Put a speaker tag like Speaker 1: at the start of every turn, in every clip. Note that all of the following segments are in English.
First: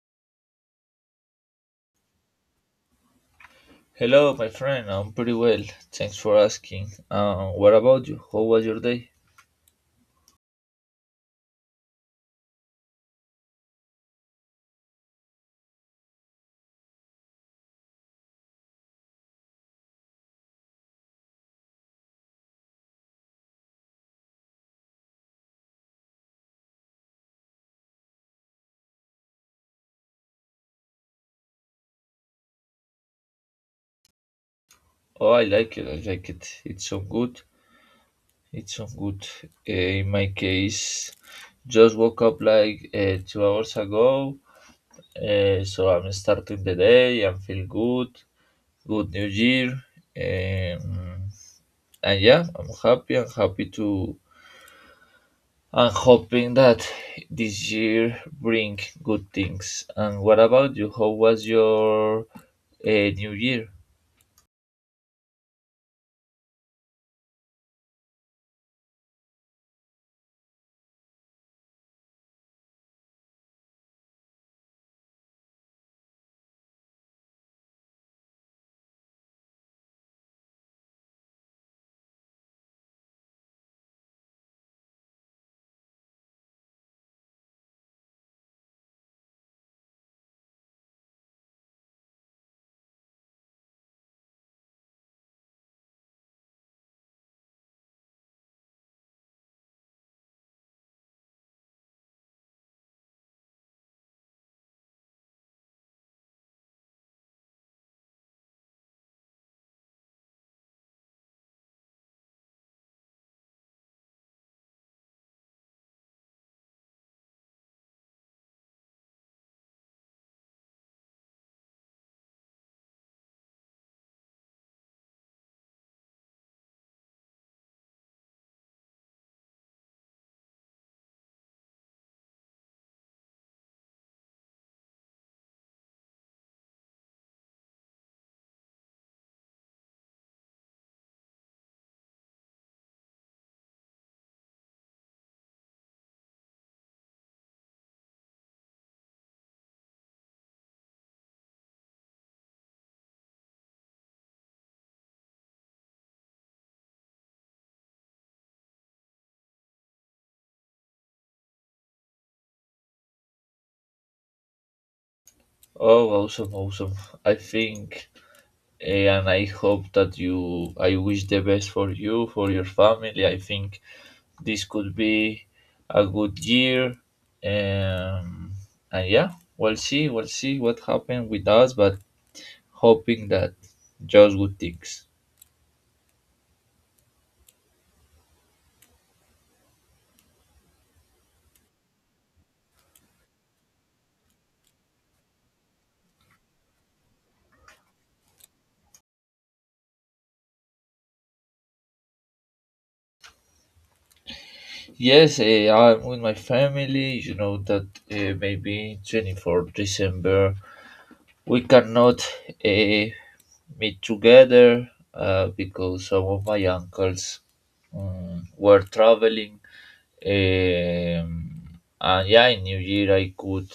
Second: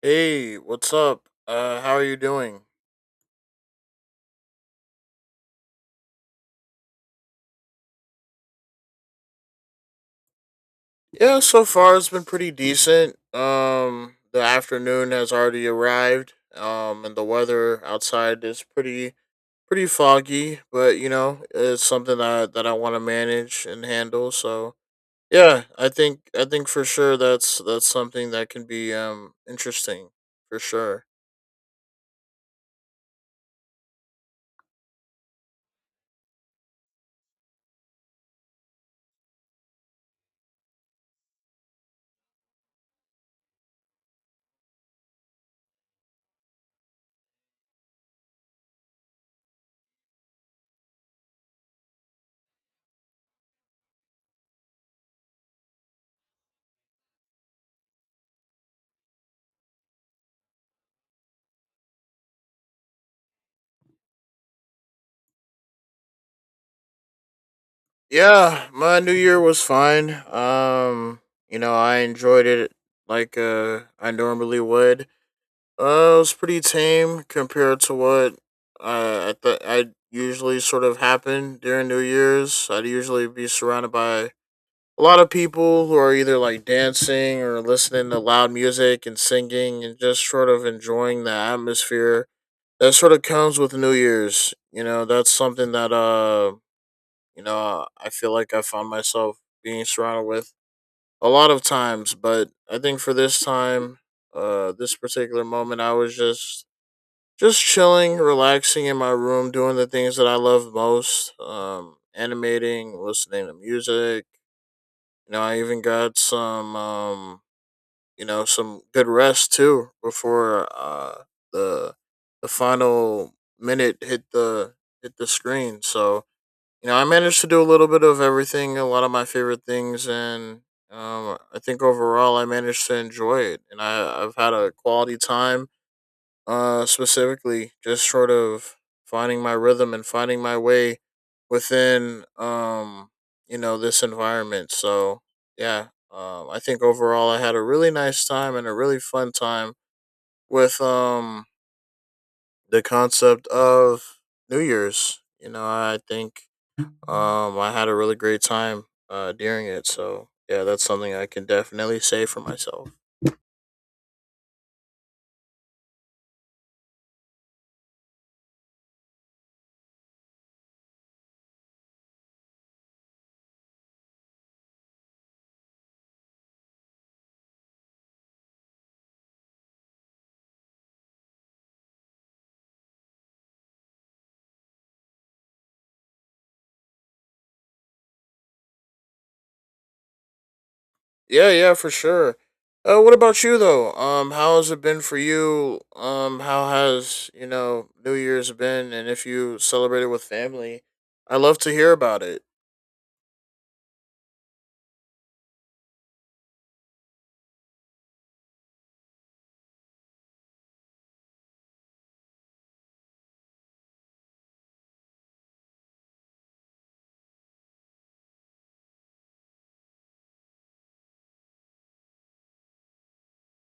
Speaker 1: Hey, what's up? How are you doing?
Speaker 2: Hello, my friend. I'm pretty well. Thanks for asking. What about you? How was your day?
Speaker 1: Yeah, so far it's been pretty decent. The afternoon has already arrived. And the weather outside is pretty foggy, but you know it's something that I want to manage and handle. So yeah, I think for sure that's something that can be interesting for sure.
Speaker 2: Oh, I like it. I like it. It's so good. It's so good. Uh, in my case, just woke up like 2 hours ago. So I'm starting the day. I feel good. Good New Year. Um, and yeah, I'm happy. I'm happy to I'm hoping that this year bring good things. And what about you? How was your new year?
Speaker 1: Yeah, my new year was fine. You know I enjoyed it like I normally would. It was pretty tame compared to what I usually sort of happen during New Year's. I'd usually be surrounded by a lot of people who are either like dancing or listening to loud music and singing and just sort of enjoying the atmosphere that sort of comes with New Year's. You know, that's something that I feel like I found myself being surrounded with a lot of times, but I think for this time, this particular moment, I was just chilling, relaxing in my room, doing the things that I love most. Animating, listening to music. You know, I even got some, some good rest too before the the final minute hit the screen. So you know, I managed to do a little bit of everything, a lot of my favorite things, and I think overall I managed to enjoy it, and I've had a quality time specifically just sort of finding my rhythm and finding my way within you know this environment. So yeah, I think overall I had a really nice time and a really fun time with the concept of New Year's. You know, I think I had a really great time during it. So yeah, that's something I can definitely say for myself.
Speaker 2: Oh, awesome, awesome. I think and I hope that you, I wish the best for you, for your family. I think this could be a good year. Um, and yeah, we'll see what happened with us, but hoping that just good things.
Speaker 1: Yeah, yeah, for sure. What about you though? How has it been for you? How has you know New Year's been, and if you celebrated with family, I love to hear about it.
Speaker 2: Yes, I'm with my family. You know that maybe December 24th we cannot uh, meet together because some of my uncles were traveling. And yeah, in New Year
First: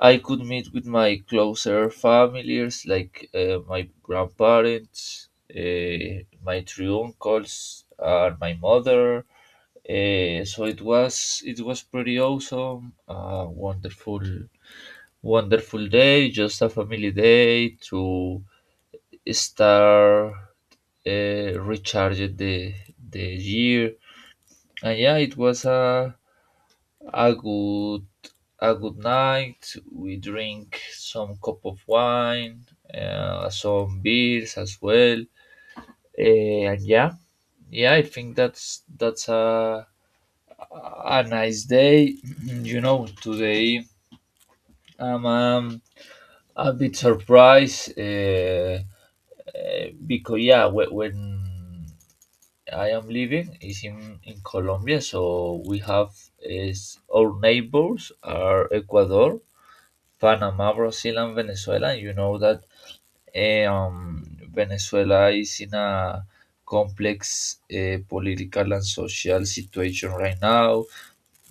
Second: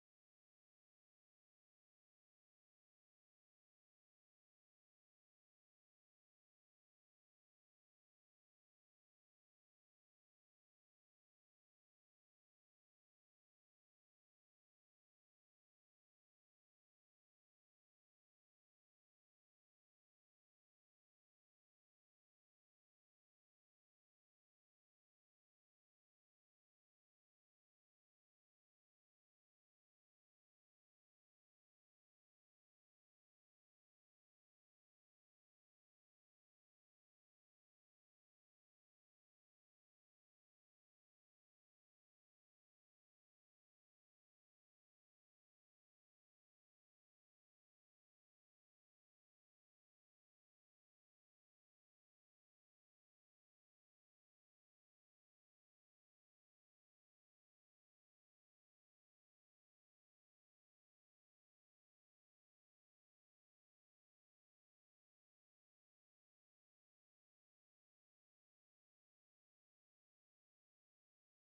Speaker 2: I could meet with my closer families like my grandparents, my three uncles, and my mother so it was pretty awesome. A wonderful wonderful day, just a family day to start recharging the year. And yeah, it was a a good a good night. We drink some cup of wine, some beers as well. And yeah, yeah, I think that's a nice day. You know, today Um, um, a bit surprised because yeah, when I am living is in Colombia, so we have is our neighbors are Ecuador, Panama, Brazil, and Venezuela. You know that eh, um, Venezuela is in a complex political and social situation right now.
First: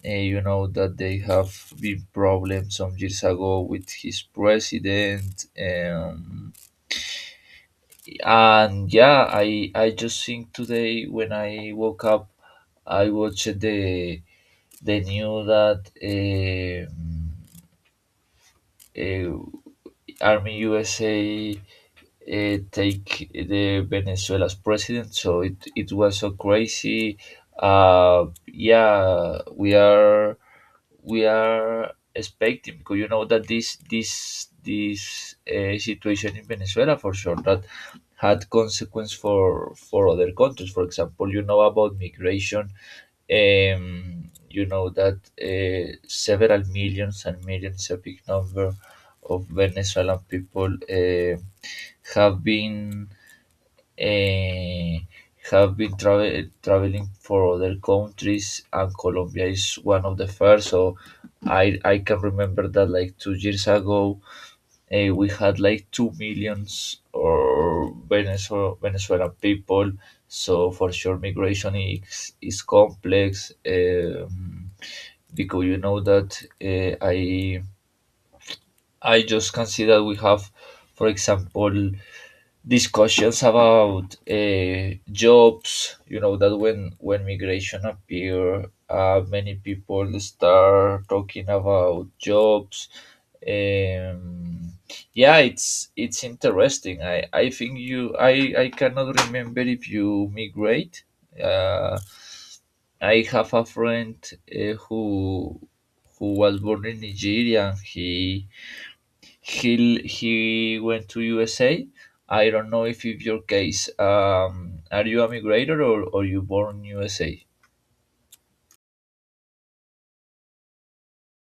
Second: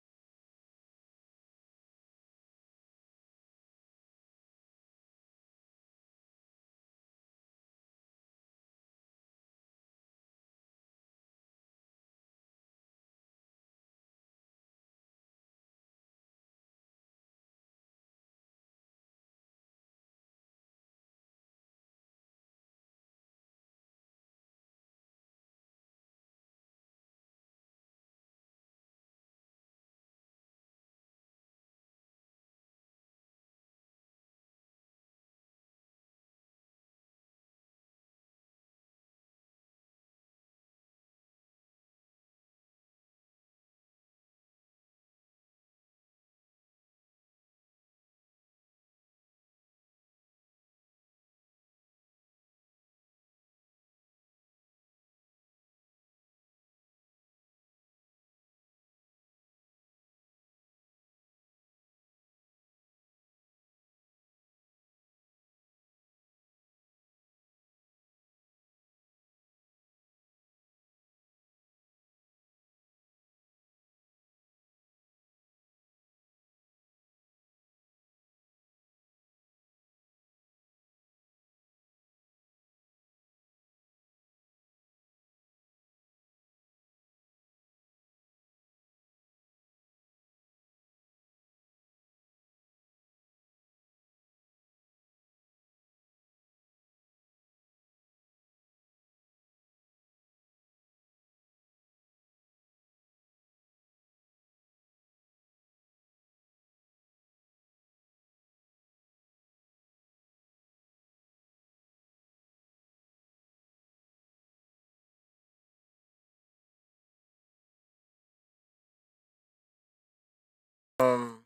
Speaker 2: You know that they have been problems some years ago with his president, and yeah, I just think today when I woke up I watched the news that um, army USA take the Venezuela's president. So it was so crazy. Yeah, we are expecting because you know that this situation in Venezuela for sure that had consequence for other countries. For example, you know about migration. You know that several millions and millions, a big number of Venezuelan people have been uh, have been traveling for other countries, and Colombia is one of the first. So I can remember that like 2 years ago, we had like two millions or Venezuelan people. So for sure, migration is complex. Because you know that uh, I I just can see that we have, for example, discussions about jobs. You know that when migration appear, many people start talking about jobs. Um, yeah, it's interesting. I think you I cannot remember if you migrate. Uh, I have a friend uh, who who was born in Nigeria, and he went to USA. I don't know if it's your case. Are you a migrator, or you born USA?
Speaker 1: Um,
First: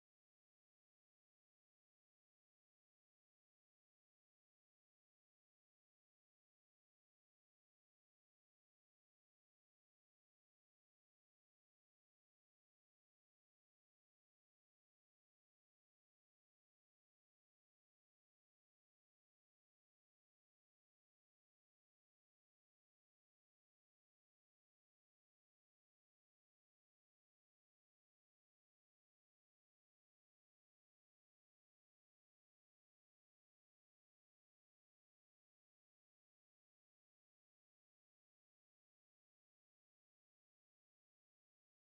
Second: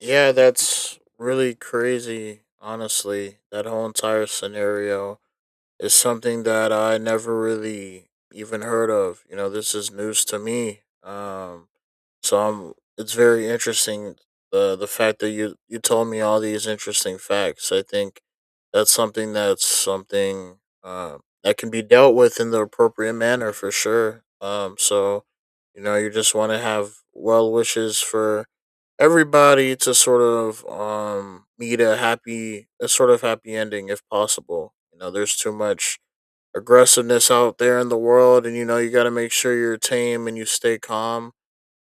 Speaker 1: yeah, that's really crazy. Honestly, that whole entire scenario is something that I never really even heard of. You know, this is news to me. So I it's very interesting the fact that you told me all these interesting facts. I think that's something that can be dealt with in the appropriate manner for sure. So you know you just want to have well wishes for everybody to sort of meet a happy a sort of happy ending if possible. You know there's too much aggressiveness out there in the world, and you know you got to make sure you're tame and you stay calm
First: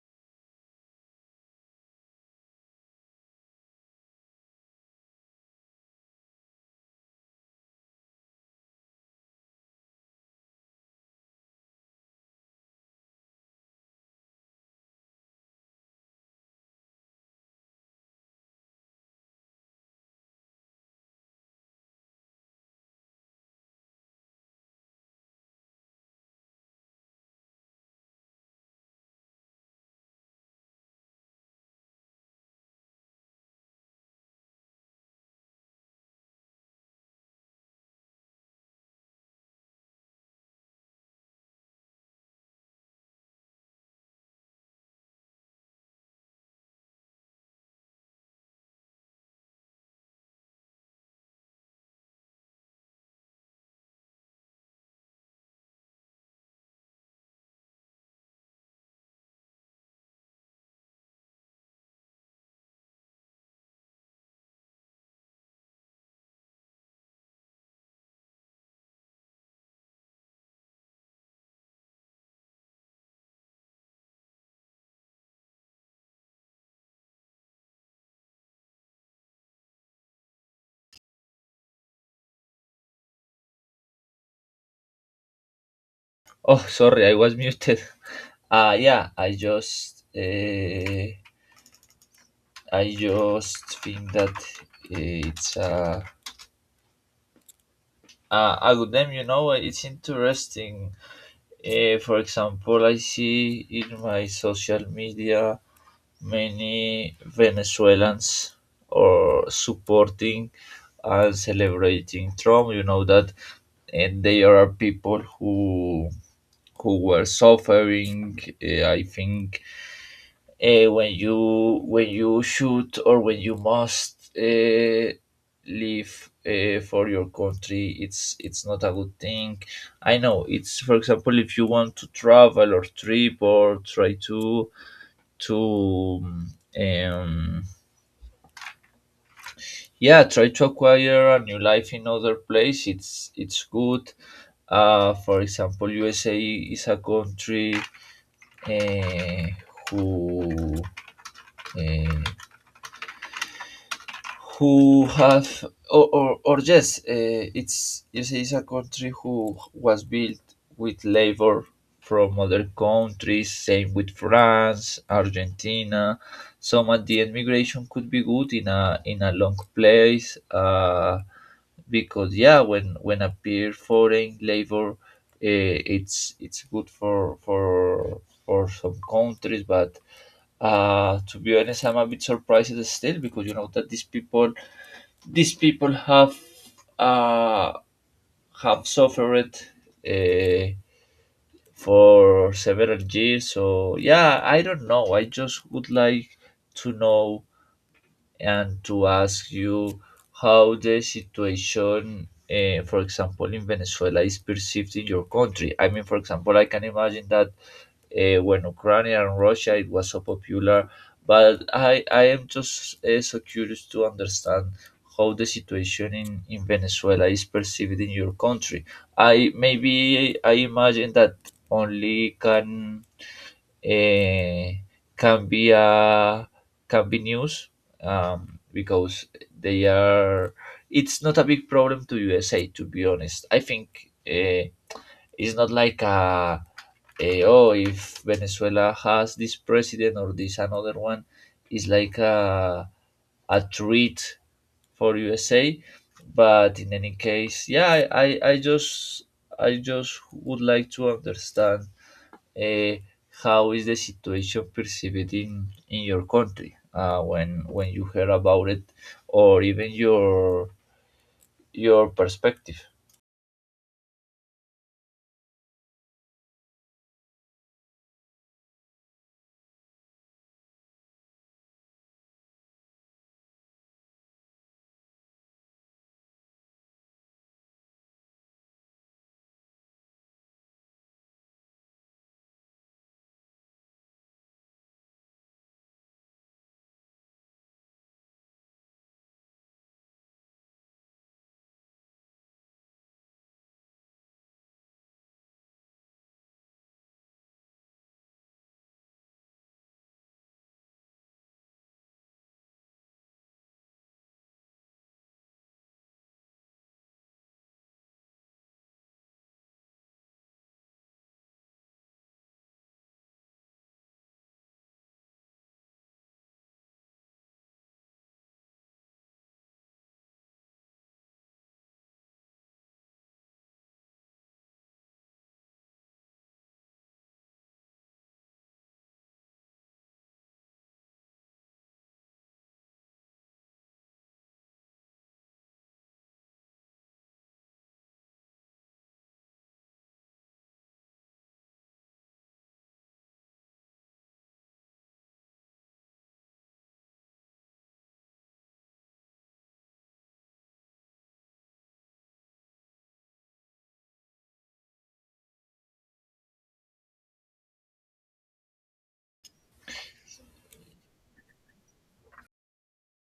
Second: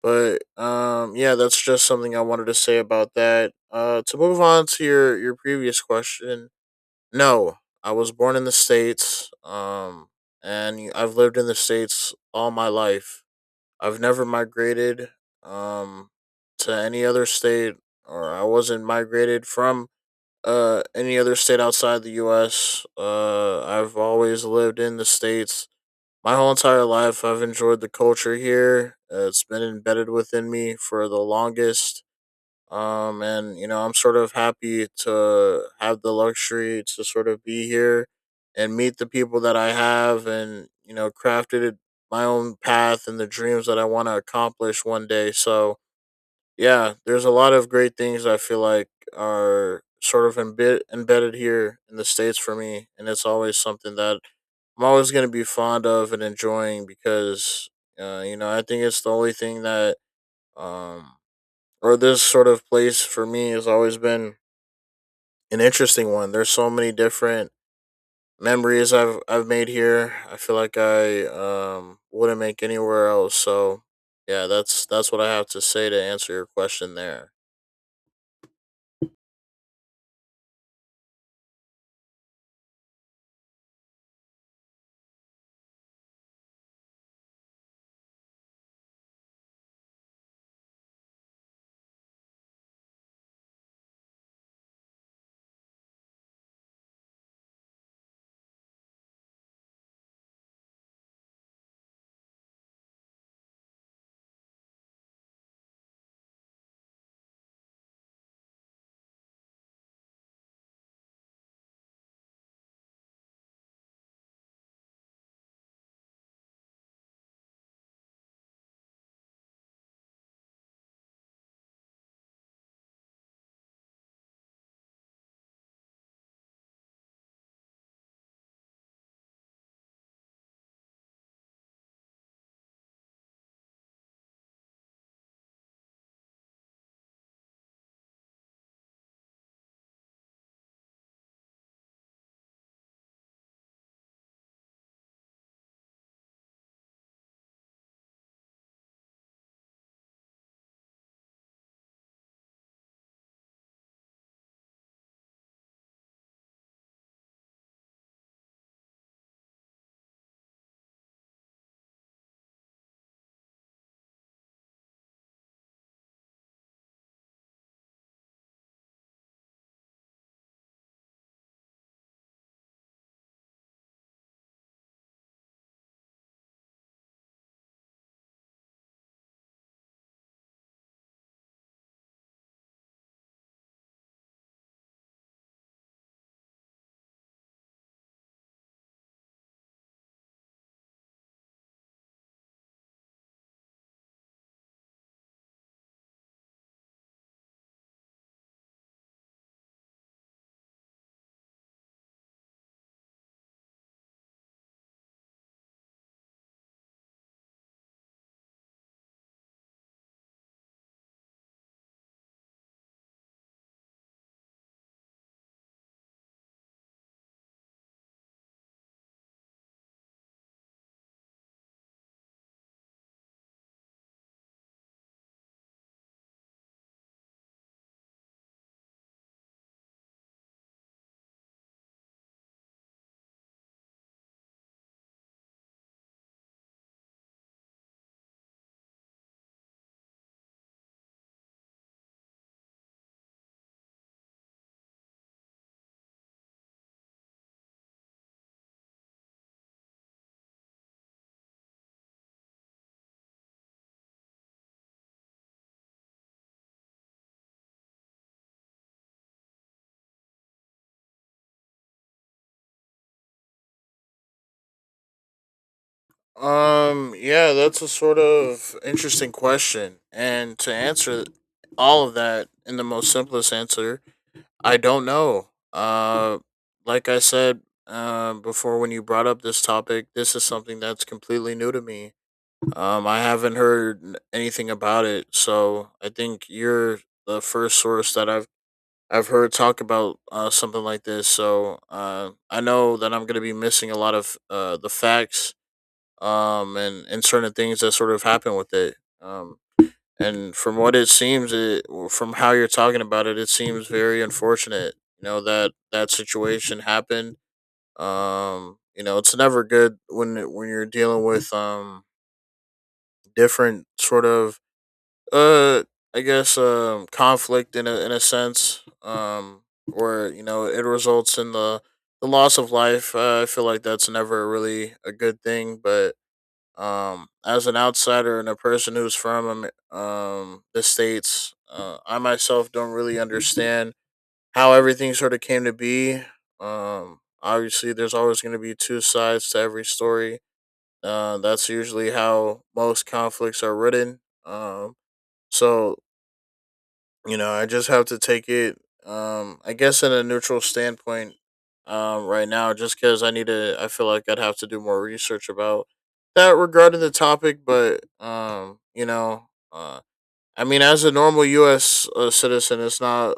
Speaker 1: but yeah, that's just something I wanted to say about that. To move on to your previous question, no, I was born in the states. And I've lived in the states all my life. I've never migrated um to any other state, or I wasn't migrated from any other state outside the U.S. I've always lived in the states my whole entire life. I've enjoyed the culture here. It's been embedded within me for the longest. And, you know, I'm sort of happy to have the luxury to sort of be here and meet the people that I have and, you know, crafted my own path and the dreams that I want to accomplish one day. So, yeah, there's a lot of great things I feel like are sort of embedded here in the States for me. And it's always something that I'm always going to be fond of and enjoying because, you know, I think it's the only thing that, um, or this sort of place for me has always been an interesting one. There's so many different memories I've made here. I feel like I wouldn't make anywhere else. So, yeah, that's what I have to say to answer your question there.
Speaker 2: Oh, sorry, I was muted. Yeah, I just think that it's a good name. You know, it's interesting. For example, I see in my social media many Venezuelans are supporting and celebrating Trump. You know that, and there are people who were suffering. I think when you should or when you must live for your country, it's not a good thing. I know it's, for example, if you want to travel or trip or try to to um, yeah try to acquire a new life in other place, it's good. For example, USA is a country, uh, who uh, who have or yes, it's, yes, it's a country who was built with labor from other countries. Same with France, Argentina. Some at the end migration could be good in a long place. Because yeah, when appear foreign labor, it's good for some countries, but to be honest, I'm a bit surprised still because you know that these people uh, have suffered uh, for several years. So yeah, I don't know. I just would like to know and to ask you how the situation, for example, in Venezuela is perceived in your country. I mean, for example, I can imagine that when Ukraine and Russia, it was so popular. But I am just so curious to understand how the situation in Venezuela is perceived in your country. I maybe I imagine that only can eh, can be uh, can be news, because they are. It's not a big problem to USA, to be honest. I think it's not like a oh, if Venezuela has this president or this another one, it's like a treat for USA. But in any case, yeah, I, I just I just would like to understand uh, how is the situation perceived in your country when you hear about it, or even your perspective.
Speaker 1: Yeah, that's a sort of interesting question, and to answer all of that in the most simplest answer, I don't know. Like I said before, when you brought up this topic, this is something that's completely new to me. I haven't heard anything about it, so I think you're the first source that I've heard talk about something like this. So I know that I'm gonna be missing a lot of the facts and certain things that sort of happen with it. And from what it seems, it from how you're talking about it, it seems very unfortunate. You know that that situation happened. You know it's never good when when you're dealing with different sort of uh I guess conflict in a sense where you know it results in the loss of life. I feel like that's never really a good thing, but as an outsider and a person who's from the states, I myself don't really understand how everything sort of came to be. Obviously, there's always going to be two sides to every story. That's usually how most conflicts are written. So you know, I just have to take it. I guess in a neutral standpoint, right now, just because I need to, I feel like I'd have to do more research about that regarding the topic. But you know, I mean, as a normal U.S. Citizen, it's not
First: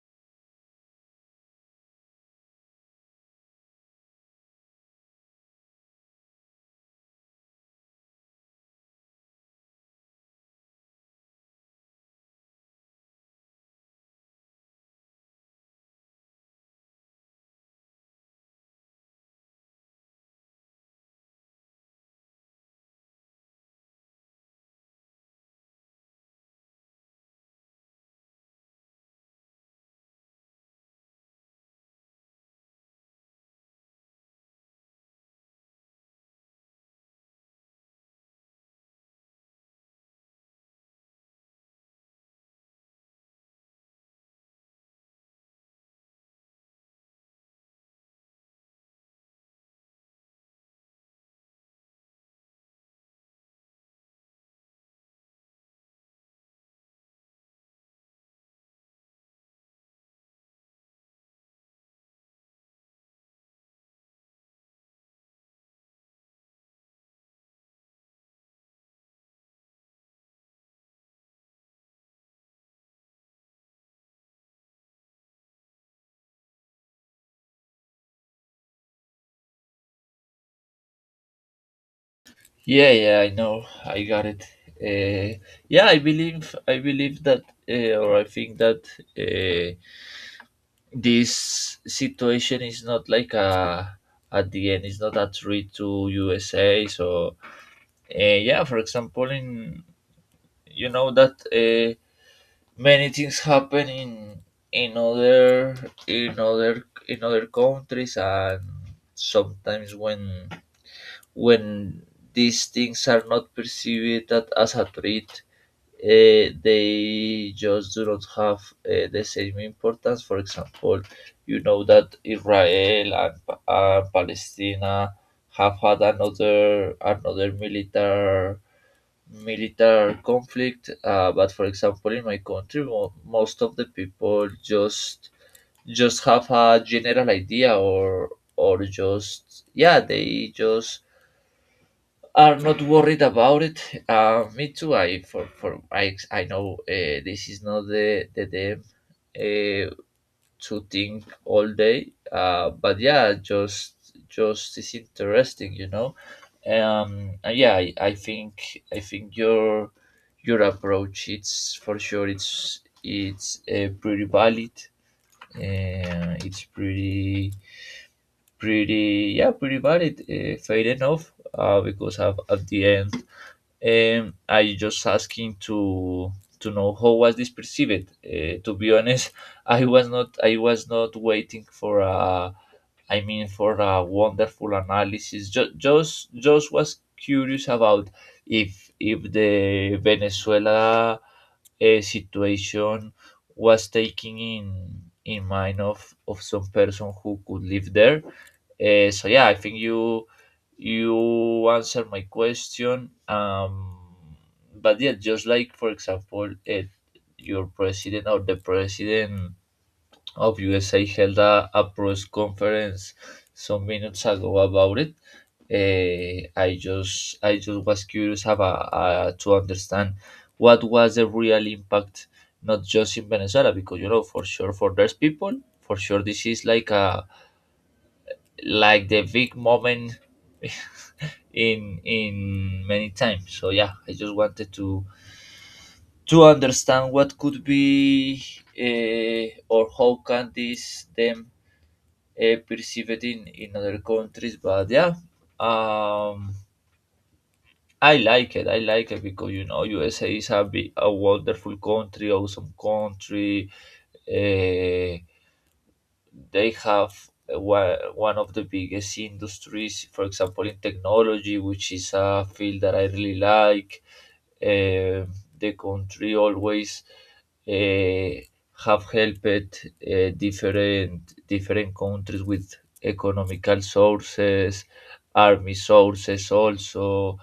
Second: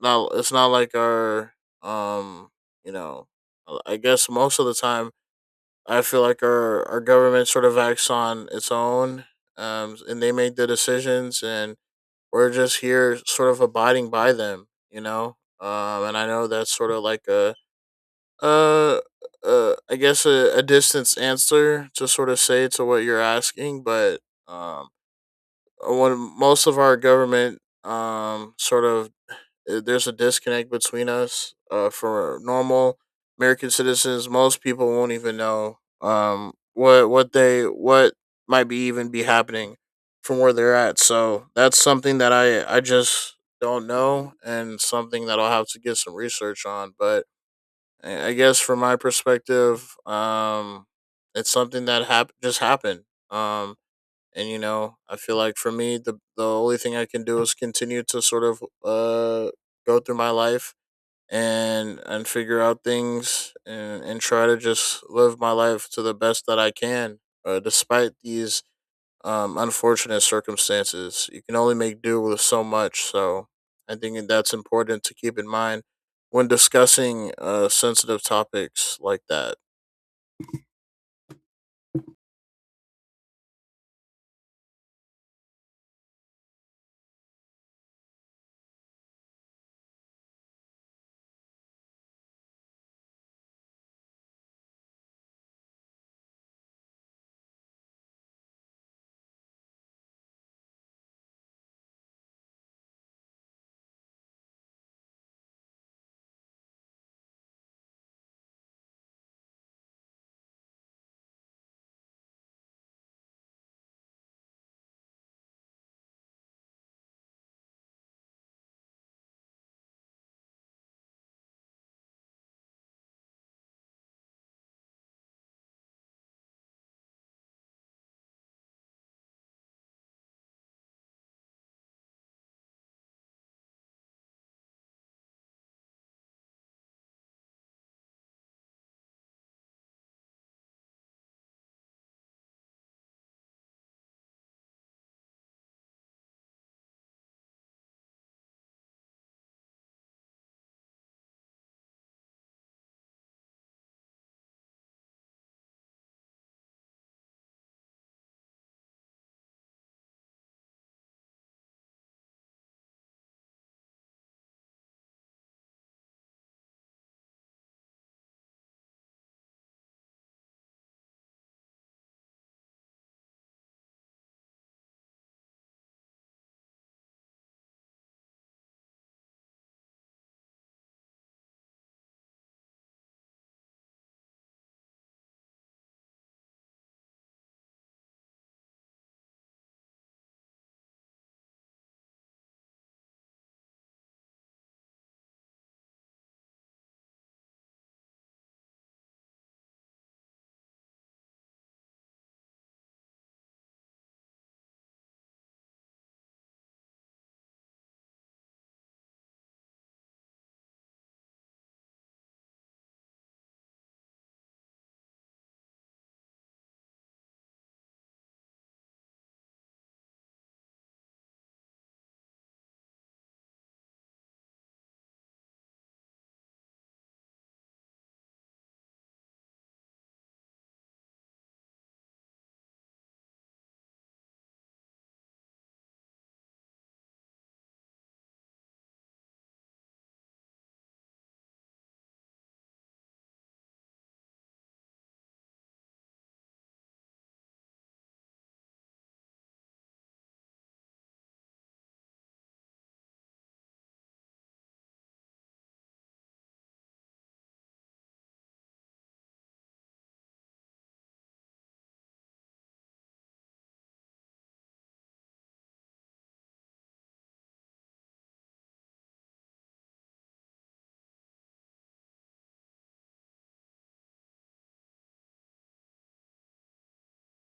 Speaker 1: not it's not like our um, you know, I guess most of the time, I feel like our government sort of acts on its own, and they make the decisions and we're just here sort of abiding by them, you know? And I know that's sort of like uh, I guess a distance answer to sort of say to what you're asking, but, um, when most of our government, sort of there's a disconnect between us. For normal American citizens, most people won't even know what might be even be happening from where they're at. So that's something that I just don't know, and something that I'll have to get some research on. But I guess from my perspective, it's something that just happened. Um, and you know I feel like for me the only thing I can do is continue to sort of go through my life and figure out things and try to just live my life to the best that I can despite these unfortunate circumstances. You can only make do with so much, so I think that's important to keep in mind when discussing sensitive topics like that.
Speaker 2: Yeah, yeah, I know, I got it. Uh, yeah, I believe that or I think that uh, this situation is not like a, at the end it's not a threat to USA. So uh, yeah, for example in, you know that many things happen in in other in other countries, and sometimes when when these things are not perceived that as a threat, they just do not have the same importance. For example, you know that Israel and Palestina have had another military conflict. But for example, in my country, most of the people just have a general idea, or just yeah, they just are not worried about it. Me too. I for I I know, this is not the the them uh, to think all day. But yeah, just is interesting, you know. Yeah I think your approach, it's for sure, it's pretty valid, it's pretty valid, fair enough, because at the end, I just asking to know how was this perceived. To be honest, I was not waiting for a, I mean for a wonderful analysis. Just was curious about if the Venezuela situation was taking in mind of some person who could live there. So yeah, I think you you answer my question. But yeah, just like for example, it, your president or the president of USA held a press conference some minutes ago about it. I just was curious about to understand what was the real impact, not just in Venezuela, because you know for sure for those people, for sure this is like a like the big moment in many times. So yeah, I just wanted to understand what could be, or how can this them perceive it in other countries. But yeah, um, I like it. I like it because you know USA is a big, a wonderful country, awesome country. Uh, they have one of the biggest industries, for example, in technology, which is a field that I really like. Um the country always uh, have helped different different countries with economical sources, army sources also.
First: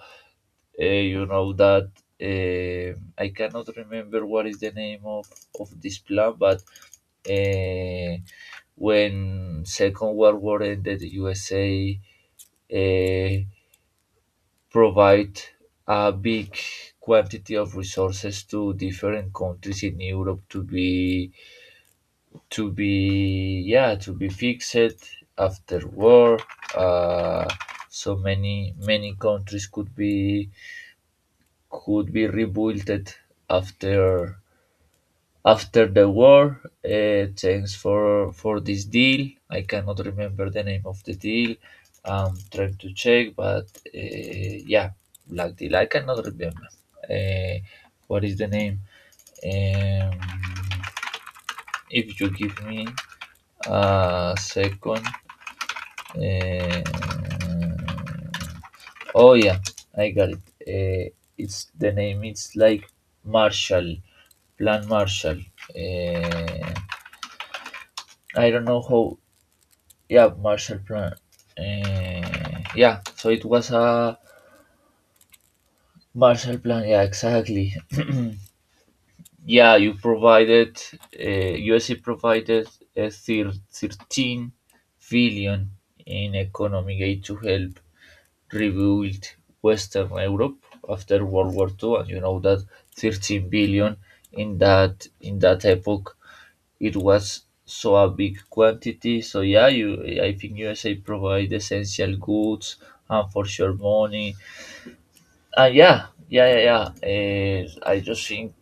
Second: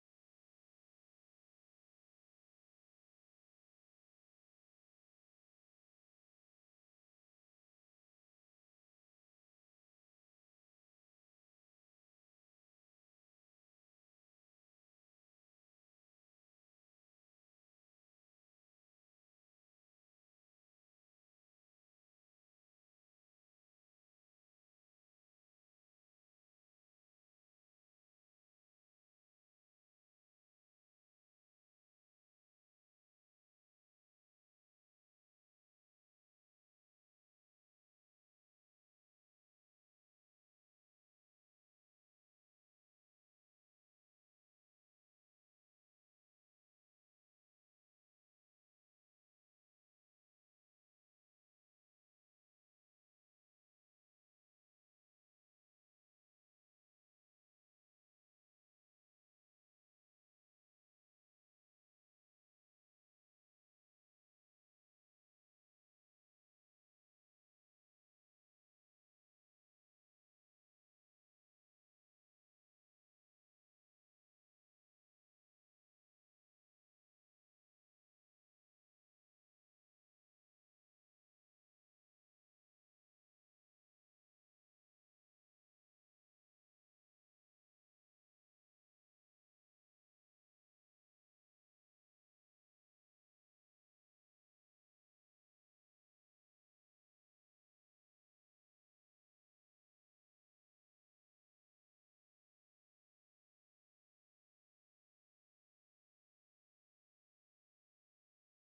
Speaker 2: Uh, you know that uh, I cannot remember what is the name of this plan, but uh, when Second World War ended, USA uh, provide a big quantity of resources to different countries in Europe to be to be fixed after war. Uh, so many many countries could be rebuilt after after the war. Thanks for this deal. I cannot remember the name of the deal. I'm trying to check, but yeah, black deal. I cannot remember. Uh, what is the name? Um, if you give me a second. Uh, oh yeah, I got it. It's the name. It's like Marshall, Plan Marshall. Uh, I don't know how. Yeah, Marshall Plan. Yeah, so it was a Marshall Plan. Yeah, exactly. Yeah, you provided uh, USA provided 13 billion in economic aid to help rebuild Western Europe after World War II, and you know that 13 billion in that epoch it was so a big quantity. So yeah, you I think USA provide essential goods, and for sure money. And yeah, yeah, yeah, yeah. I just think,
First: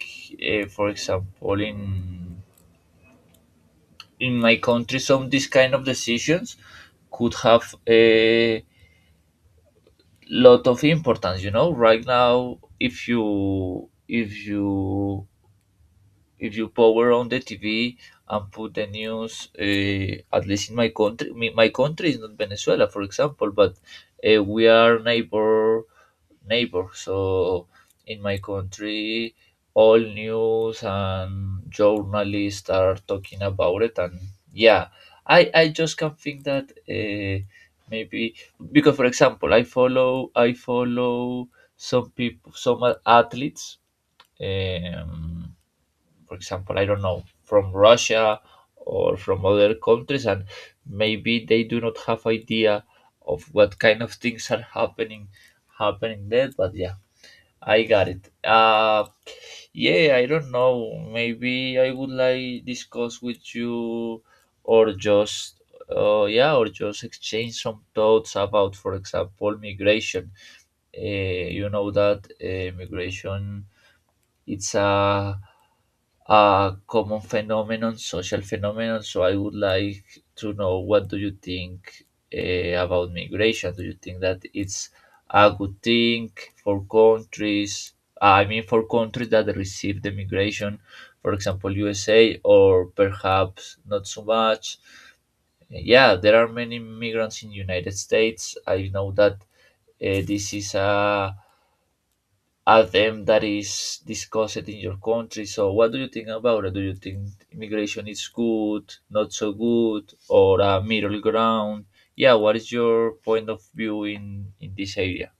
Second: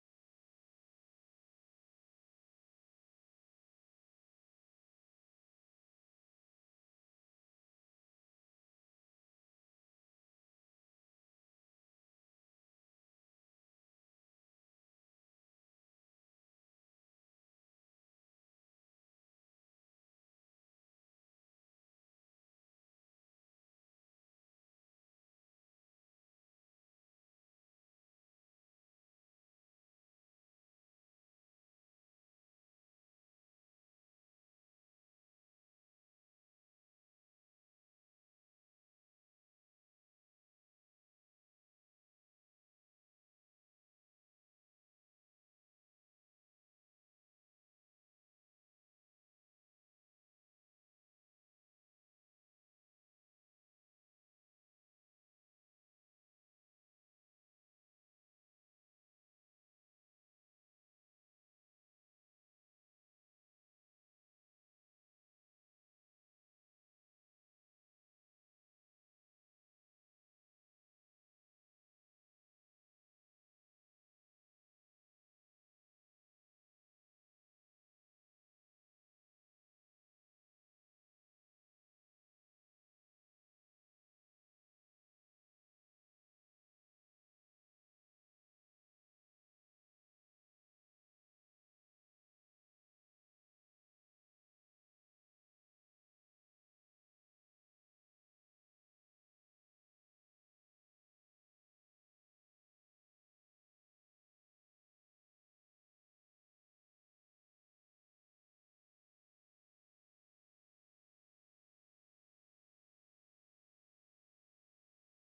Speaker 2: for example, in my country, some this kind of decisions could have a lot of importance. You know, right now, if you if you power on the TV and put the news, at least in my country, my country is not Venezuela, for example, but we are neighbor. So in my country, all news and journalists are talking about it, and yeah, I just can't think that maybe because for example, I follow some people, some athletes. Um, for example, I don't know, from Russia or from other countries, and maybe they do not have idea of what kind of things are happening there. But yeah, I got it. Yeah, I don't know. Maybe I would like discuss with you, or just yeah, or just exchange some thoughts about, for example, migration. Uh, you know that migration it's a common phenomenon, social phenomenon. So I would like to know what do you think about migration? Do you think that it's a good thing for countries? I mean, for countries that receive the migration, for example, USA, or perhaps not so much. Yeah, there are many migrants in United States. I know that this is a at them that is discussed in your country. So, what do you think about it? Do you think immigration is good, not so good, or a middle ground? Yeah, what is your point of view in this area?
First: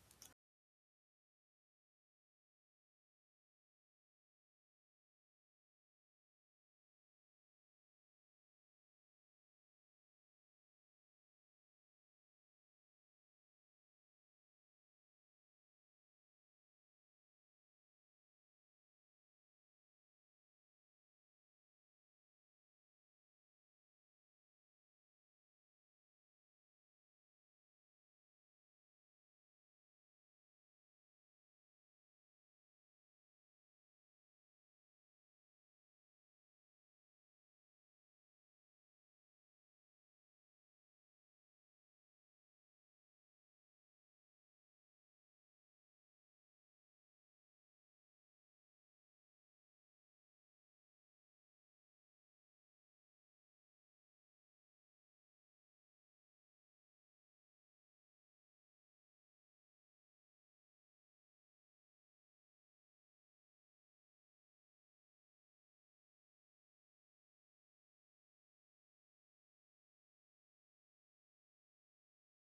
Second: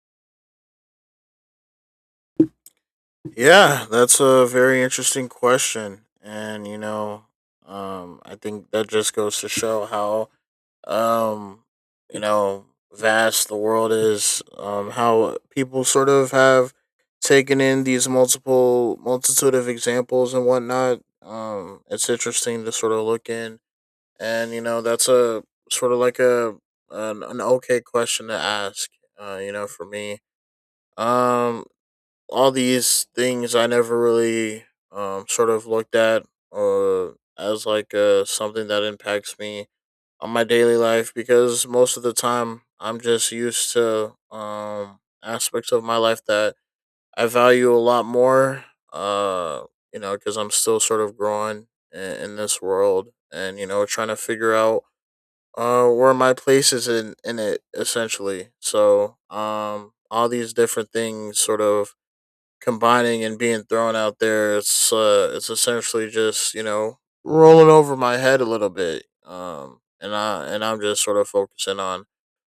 Speaker 1: Yeah, that's a very interesting question. And, you know, I think that just goes to show how, um, you know, vast the world is, how people sort of have taken in these multiple, multitude of examples and whatnot. It's interesting to sort of look in. And, you know, that's a sort of like an okay question to ask, you know, for me. Um, all these things I never really sort of looked at uh as like something that impacts me on my daily life because most of the time I'm just used to aspects of my life that I value a lot more uh you know because I'm still sort of growing in this world and you know trying to figure out where my place is in it essentially. So all these different things sort of combining and being thrown out there, it's essentially just you know rolling over my head a little bit. And I'm just sort of focusing on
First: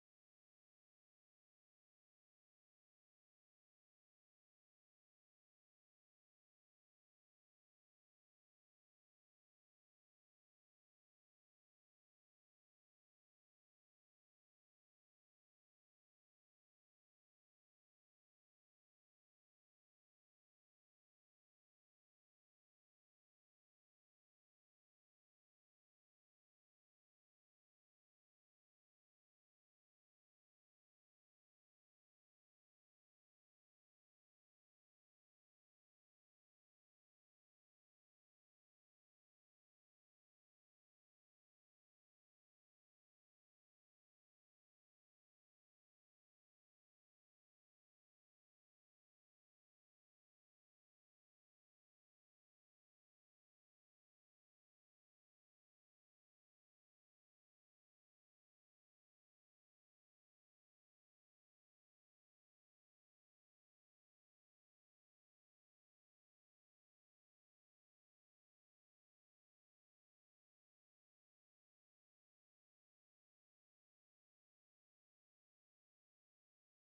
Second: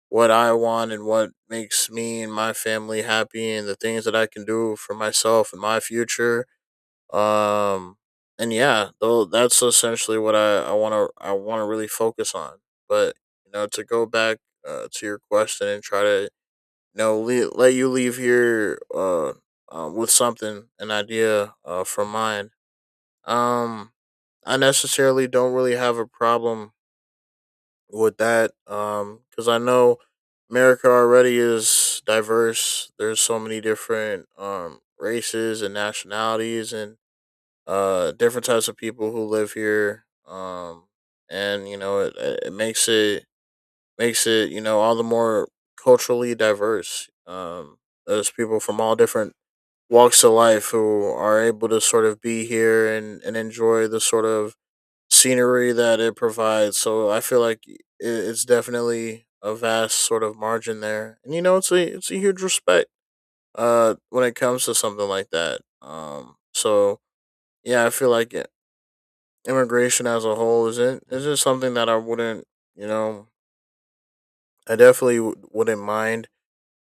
Speaker 1: what I want and what makes me and my family happy and the things that I can do for myself and my future. Um, and yeah, though that's essentially what I want to really focus on. But you know, to go back to your question and try to know let you leave here with something, an idea from mine, um I necessarily don't really have a problem with that because I know America already is diverse. There's so many different races and nationalities and different types of people who live here and you know it makes it you know all the more culturally diverse. There's people from all different walks of life who are able to sort of be here and enjoy the sort of scenery that it provides. So I feel like it's definitely a vast sort of margin there, and you know it's a huge respect when it comes to something like that. So yeah, I feel like immigration as a whole isn't something that I wouldn't, you know, I definitely wouldn't mind.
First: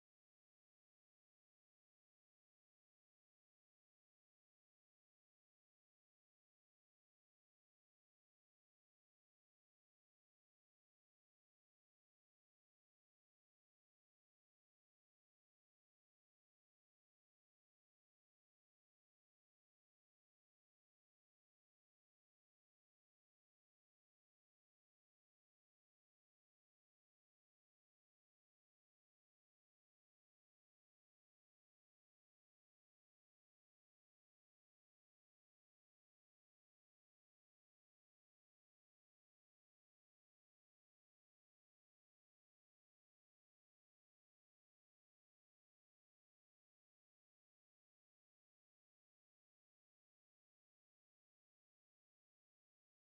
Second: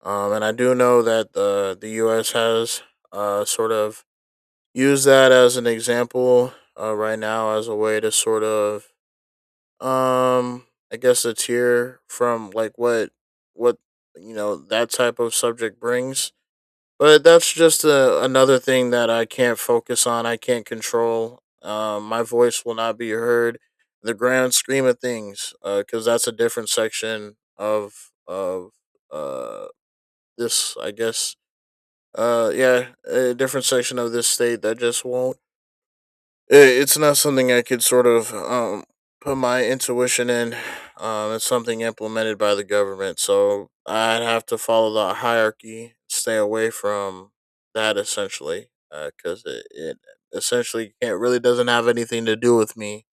Speaker 1: And I do know that the U.S. has sort of used that as an example right now as a way to sort of, um, I guess, a tier from like what you know that type of subject brings. But that's just another thing that I can't focus on. I can't control. My voice will not be heard. The grand scheme of things, because that's a different section of uh, this, I guess, yeah, a different section of this state that just won't, it, it's not something I could sort of put my intuition in. Um, it's something implemented by the government, so I'd have to follow the hierarchy, stay away from that essentially, because it essentially can't really, doesn't have anything to do with me.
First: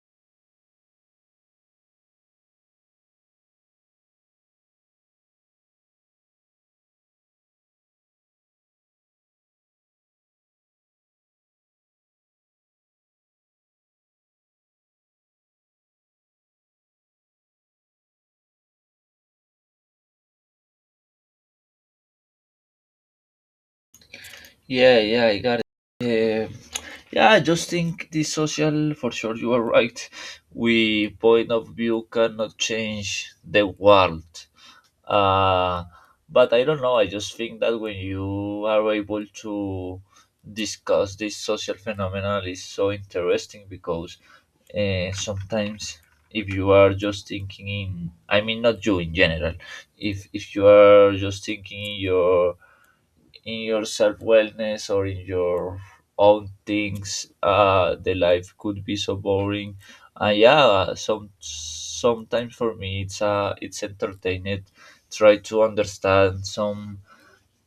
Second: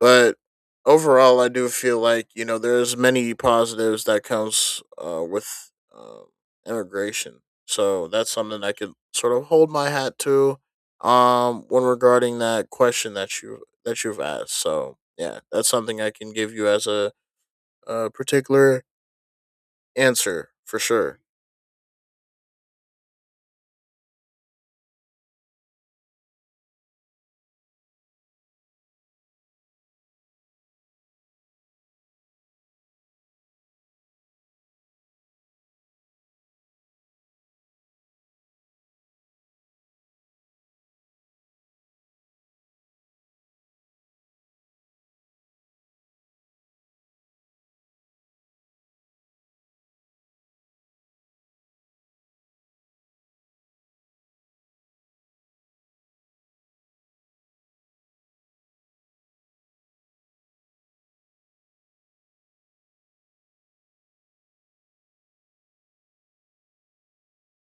Speaker 1: But overall, I do feel like, you know, there's many positives that comes with uh, immigration. So that's something I could sort of hold my hat to when regarding that question that you've asked. So yeah, that's something I can give you as a particular answer for sure.
Speaker 2: Yeah, yeah, I got it. Uh, yeah, I just think the social, for sure, you are right. We point of view cannot change the world. uh, but I don't know, I just think that when you are able to discuss this social phenomenon is so interesting because sometimes if you are just thinking in, I mean, not you in general, if you are just thinking in your self wellness or in your own things, the life could be so boring. And yeah, sometimes for me it's entertaining try to understand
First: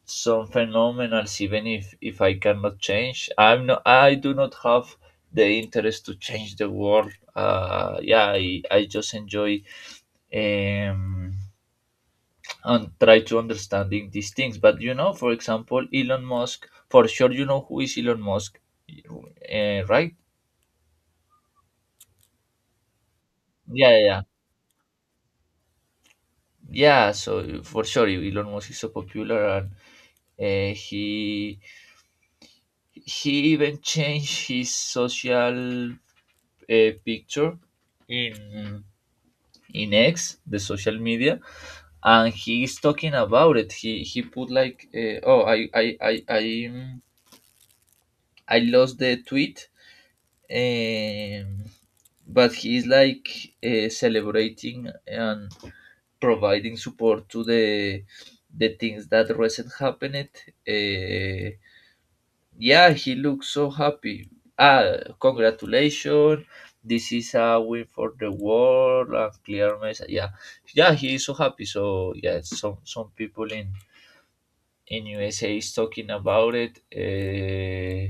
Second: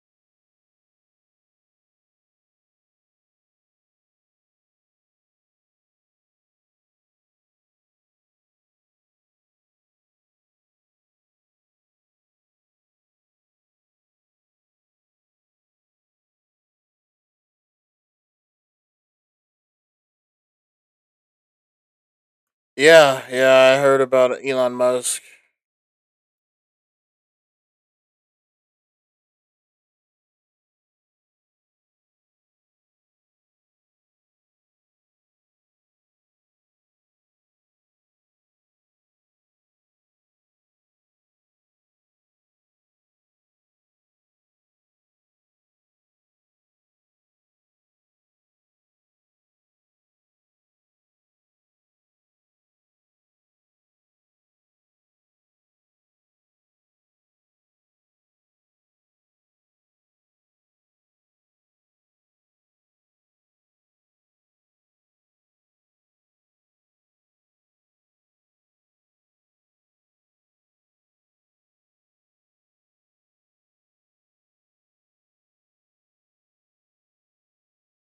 Speaker 2: some phenomenals, even if I cannot change, I'm not, I do not have the interest to change the world. Yeah, I just enjoy um and try to understanding these things. But you know, for example, Elon Musk. For sure, you know who is Elon Musk, right?
Speaker 1: Yeah, yeah, I
Speaker 2: Yeah,
Speaker 1: heard
Speaker 2: yeah, yeah.
Speaker 1: about Elon Musk.
Speaker 2: Yeah, so for sure, Elon Musk is so popular, and uh, he he even changed his social picture in in X, the social media, and he is talking about it. He put like, oh, I I lost the tweet. Um, but he is like celebrating and providing support to the things that recent happened. Uh, yeah, he looks so happy. Ah, congratulations! This is a win for the world. A clear message. Yeah, yeah, he is so happy. So yeah, some people in USA is talking about it. Uh,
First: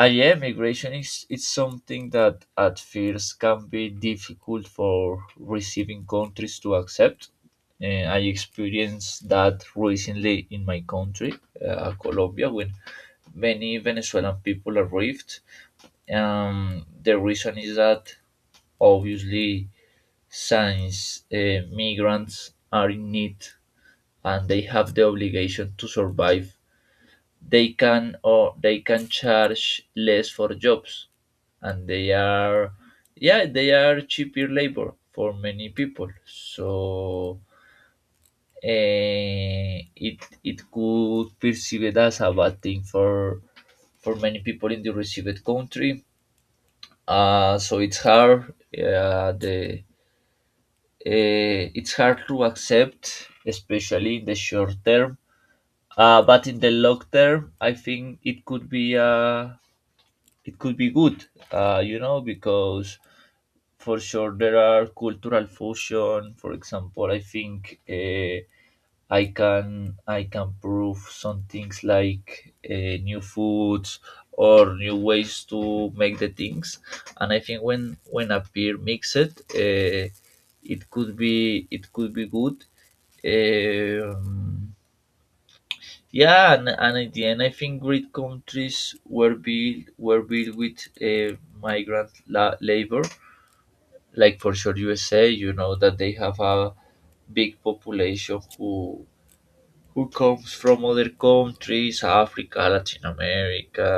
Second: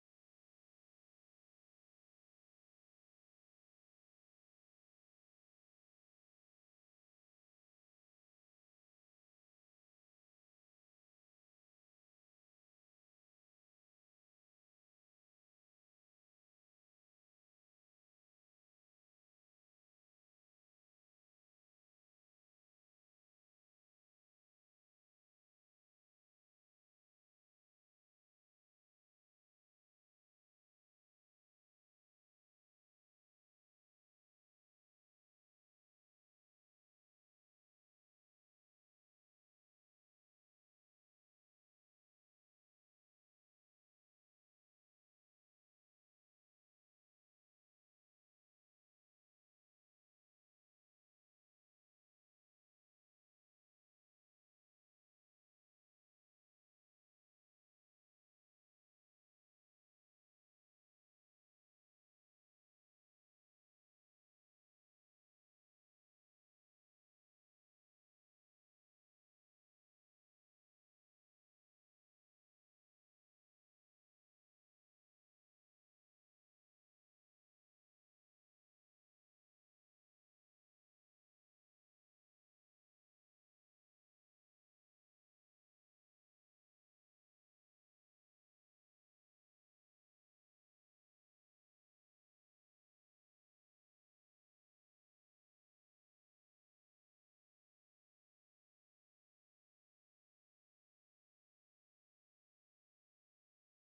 Speaker 2: uh, Yeah, migration is something that at first can be difficult for receiving countries to accept. Uh, I experienced that recently in my country, Colombia, when many Venezuelan people arrived. The reason is that obviously, since migrants are in need and they have the obligation to survive, they can, or they can charge less for jobs, and they are, yeah, they are cheaper labor for many people. So eh, it could perceive it as a bad thing for many people in the received country. So it's hard, the it's hard to accept, especially in the short term. But in the long term, I think it could be a, it could be good, you know, because for sure there are cultural fusion. For example, I think I can prove some things like new foods or new ways to make the things, and I think when a peer mix it, it could be, it could be good. Um yeah, and at the end, I think great countries were built with migrant labor. Like for sure, USA, you know that they have a big population who comes from other countries, Africa, Latin America,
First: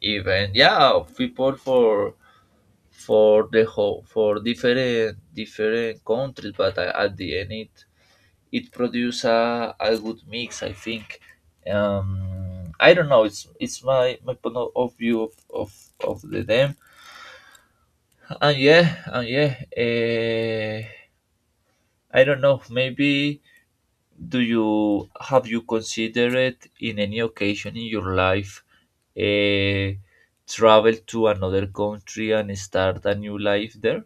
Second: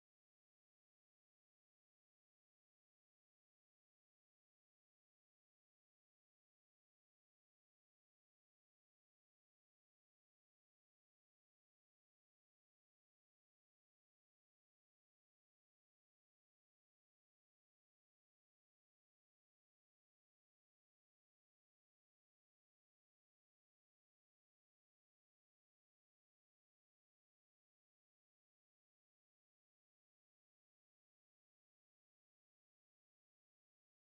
Speaker 2: even yeah, people for the whole for different countries. But at the end, it produce a good mix, I think. I don't know, it's my my point of view of the them. And yeah, and yeah, uh, I don't know, maybe do you have you considered in any occasion in your life uh, travel to another country and start a new life there?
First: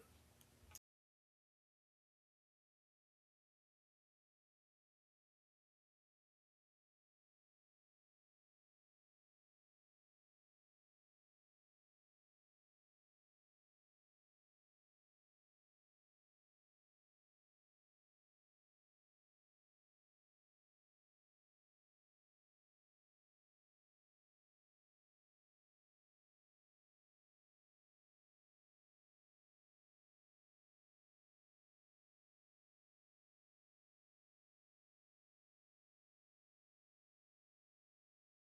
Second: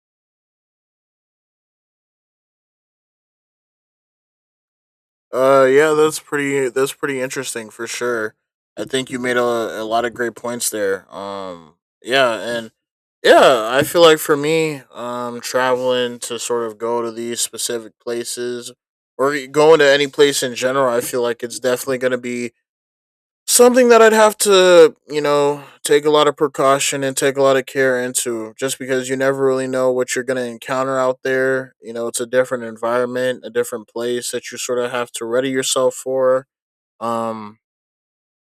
Speaker 1: Yeah, that's pretty. That's pretty interesting for sure. I think you made a lot of great points there. Yeah, and yeah, I feel like for me, traveling to sort of go to these specific places or going to any place in general, I feel like it's definitely going to be something that I'd have to, you know, take a lot of precaution and take a lot of care into, just because you never really know what you're going to encounter out there. You know, it's a different environment, a different place that you sort of have to ready yourself for. Um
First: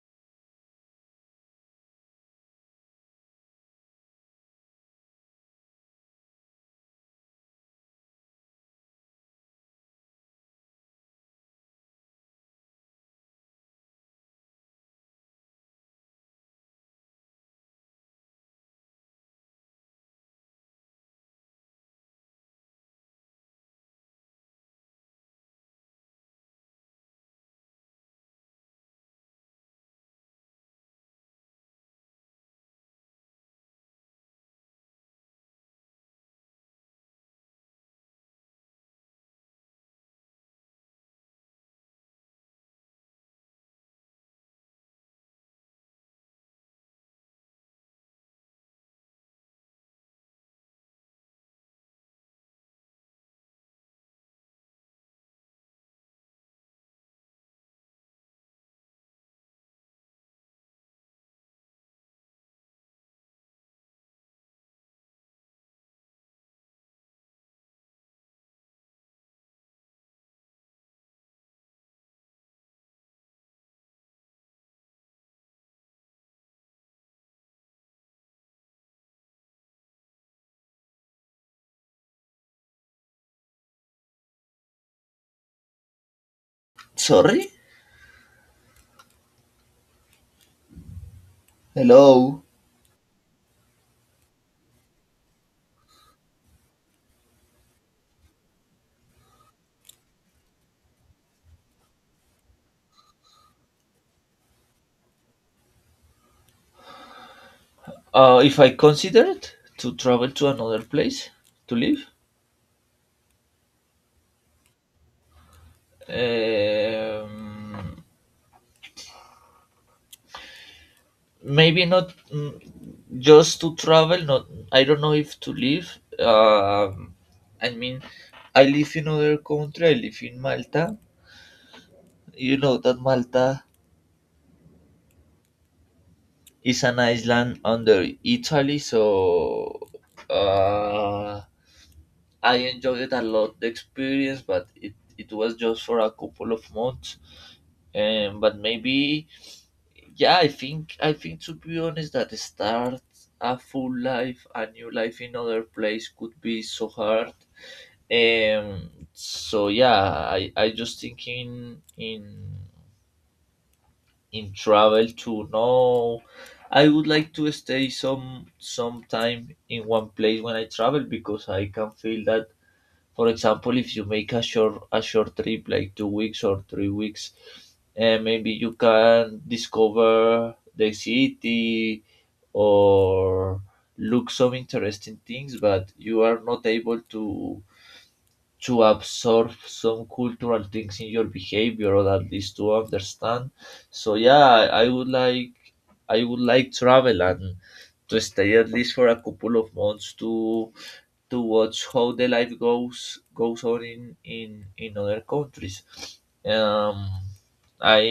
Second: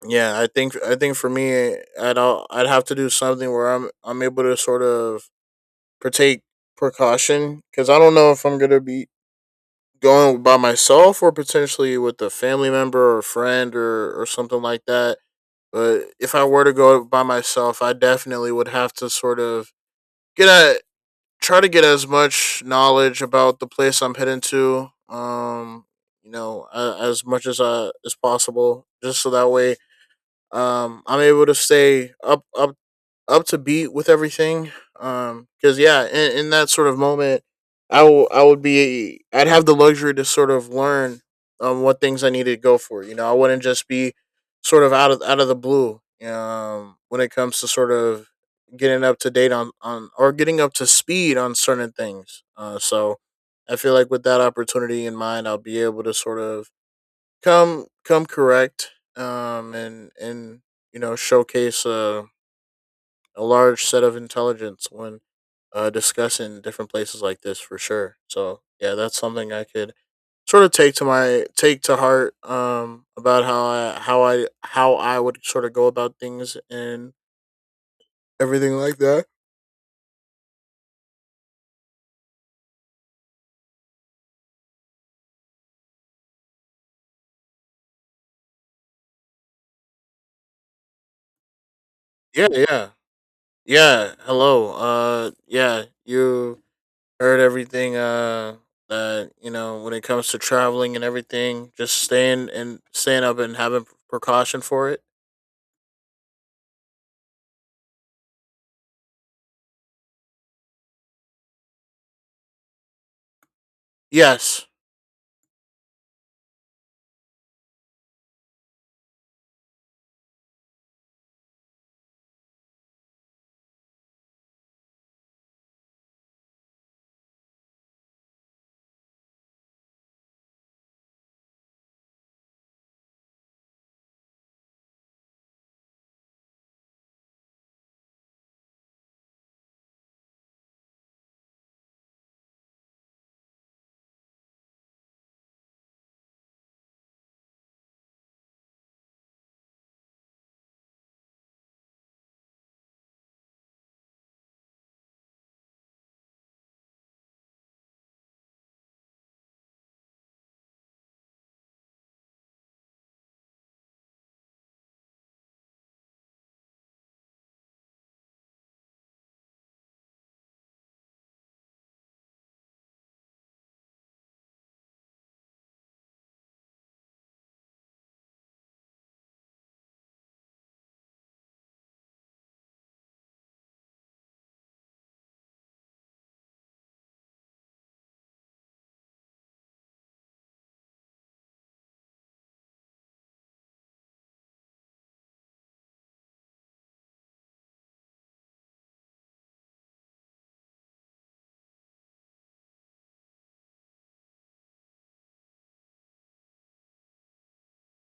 Speaker 1: yeah, I think for me, I'd have to do something where I'm able to sort of partake precaution, cuz I don't know if I'm going to be going by myself or potentially with a family member or friend, or something like that. But if I were to go by myself, I definitely would have to sort of get at try to get as much knowledge about the place I'm heading to. You know, a as much as possible, just so that way, I'm able to stay up to beat with everything. Because yeah, in that sort of moment, I would be I'd have the luxury to sort of learn what things I needed to go for. You know, I wouldn't just be sort of out of the blue. When it comes to sort of getting up to date on or getting up to speed on certain things. So I feel like with that opportunity in mind, I'll be able to sort of come correct. And you know, showcase a large set of intelligence when discussing different places like this for sure. So yeah, that's something I could sort of take to heart, about how I would sort of go about things and everything like that.
Speaker 2: Sorry. Hello.
Speaker 1: Yeah, yeah, yeah. Hello. Yeah, you heard everything. That you know, when it comes to traveling and everything, just staying and staying up and having precaution for it.
Speaker 2: If I considered to travel to another place to live.
Speaker 1: Yes.
Speaker 2: Um, Maybe not, just to travel. Not, I don't know if to live. Um, I mean, I live in other country. I live in Malta. You know that Malta is an island under Italy, so uh, I enjoyed it a lot the experience, but it was just for a couple of months. But maybe, yeah, I think to be honest that start a full life, a new life in other place could be so hard. So yeah, I just thinking in travel to know. I would like to stay some time in one place when I travel, because I can feel that, for example, if you make a short trip like 2 weeks or 3 weeks, and maybe you can discover the city or look some interesting things, but you are not able to absorb some cultural things in your behavior, or at least to understand. So yeah, I would like, I would like travel and to stay at least for a couple of months to watch how the life goes on in in other countries. Um, I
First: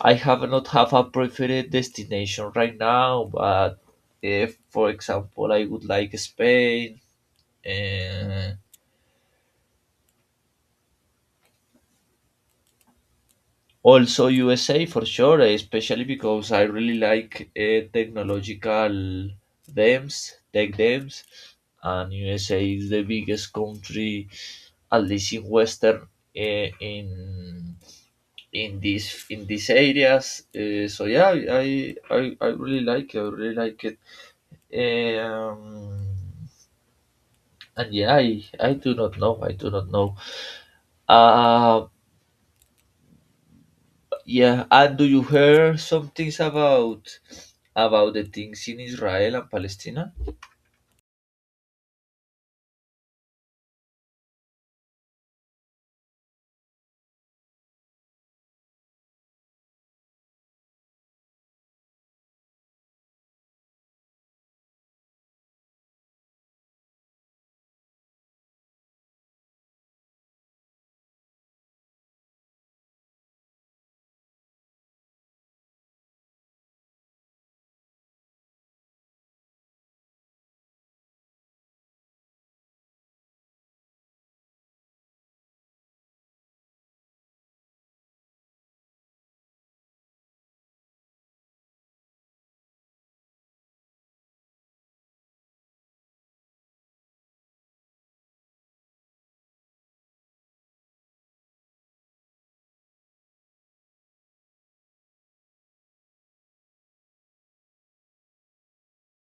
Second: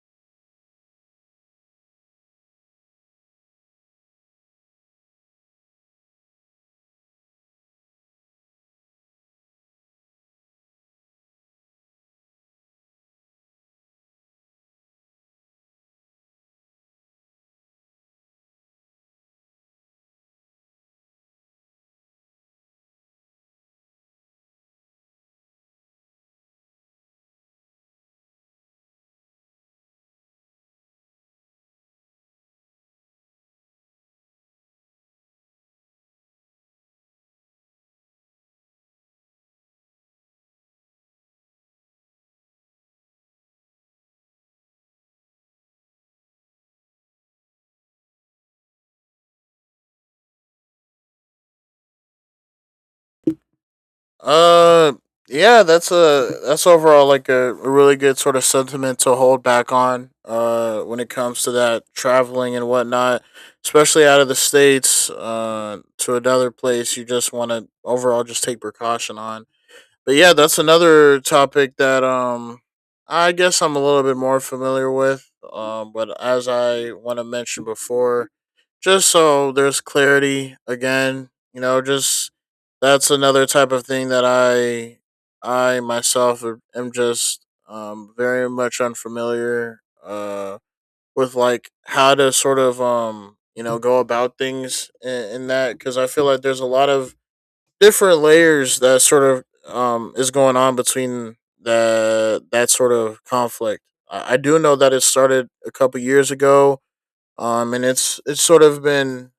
Speaker 2: I have not have a preferred destination right now, but if, for example, I would like Spain, uh, also USA for sure, especially because I really like technological dams, tech dams, and USA is the biggest country, at least in Western, in in these areas. So yeah, I really like it. I really like it. Eh, Um, and yeah, I do not know. I do not know. Uh, Yeah, and do you hear some things about the things in Israel and Palestine?
Speaker 1: Uh, yeah, that's a, that's overall like a really good sort of sentiment to hold back on. When it comes to that traveling and whatnot, especially out of the states, to another place, you just want to overall just take precaution on. But yeah, that's another topic that I guess I'm a little bit more familiar with. But as I want to mention before, just so there's clarity again, you know, just that's another type of thing that I myself am just very much unfamiliar with, like, how to sort of um, you know, go about things in that, because I feel like there's a lot of different layers that sort of is going on between the that sort of conflict. I do know that it started a couple years ago, um, and it's sort of been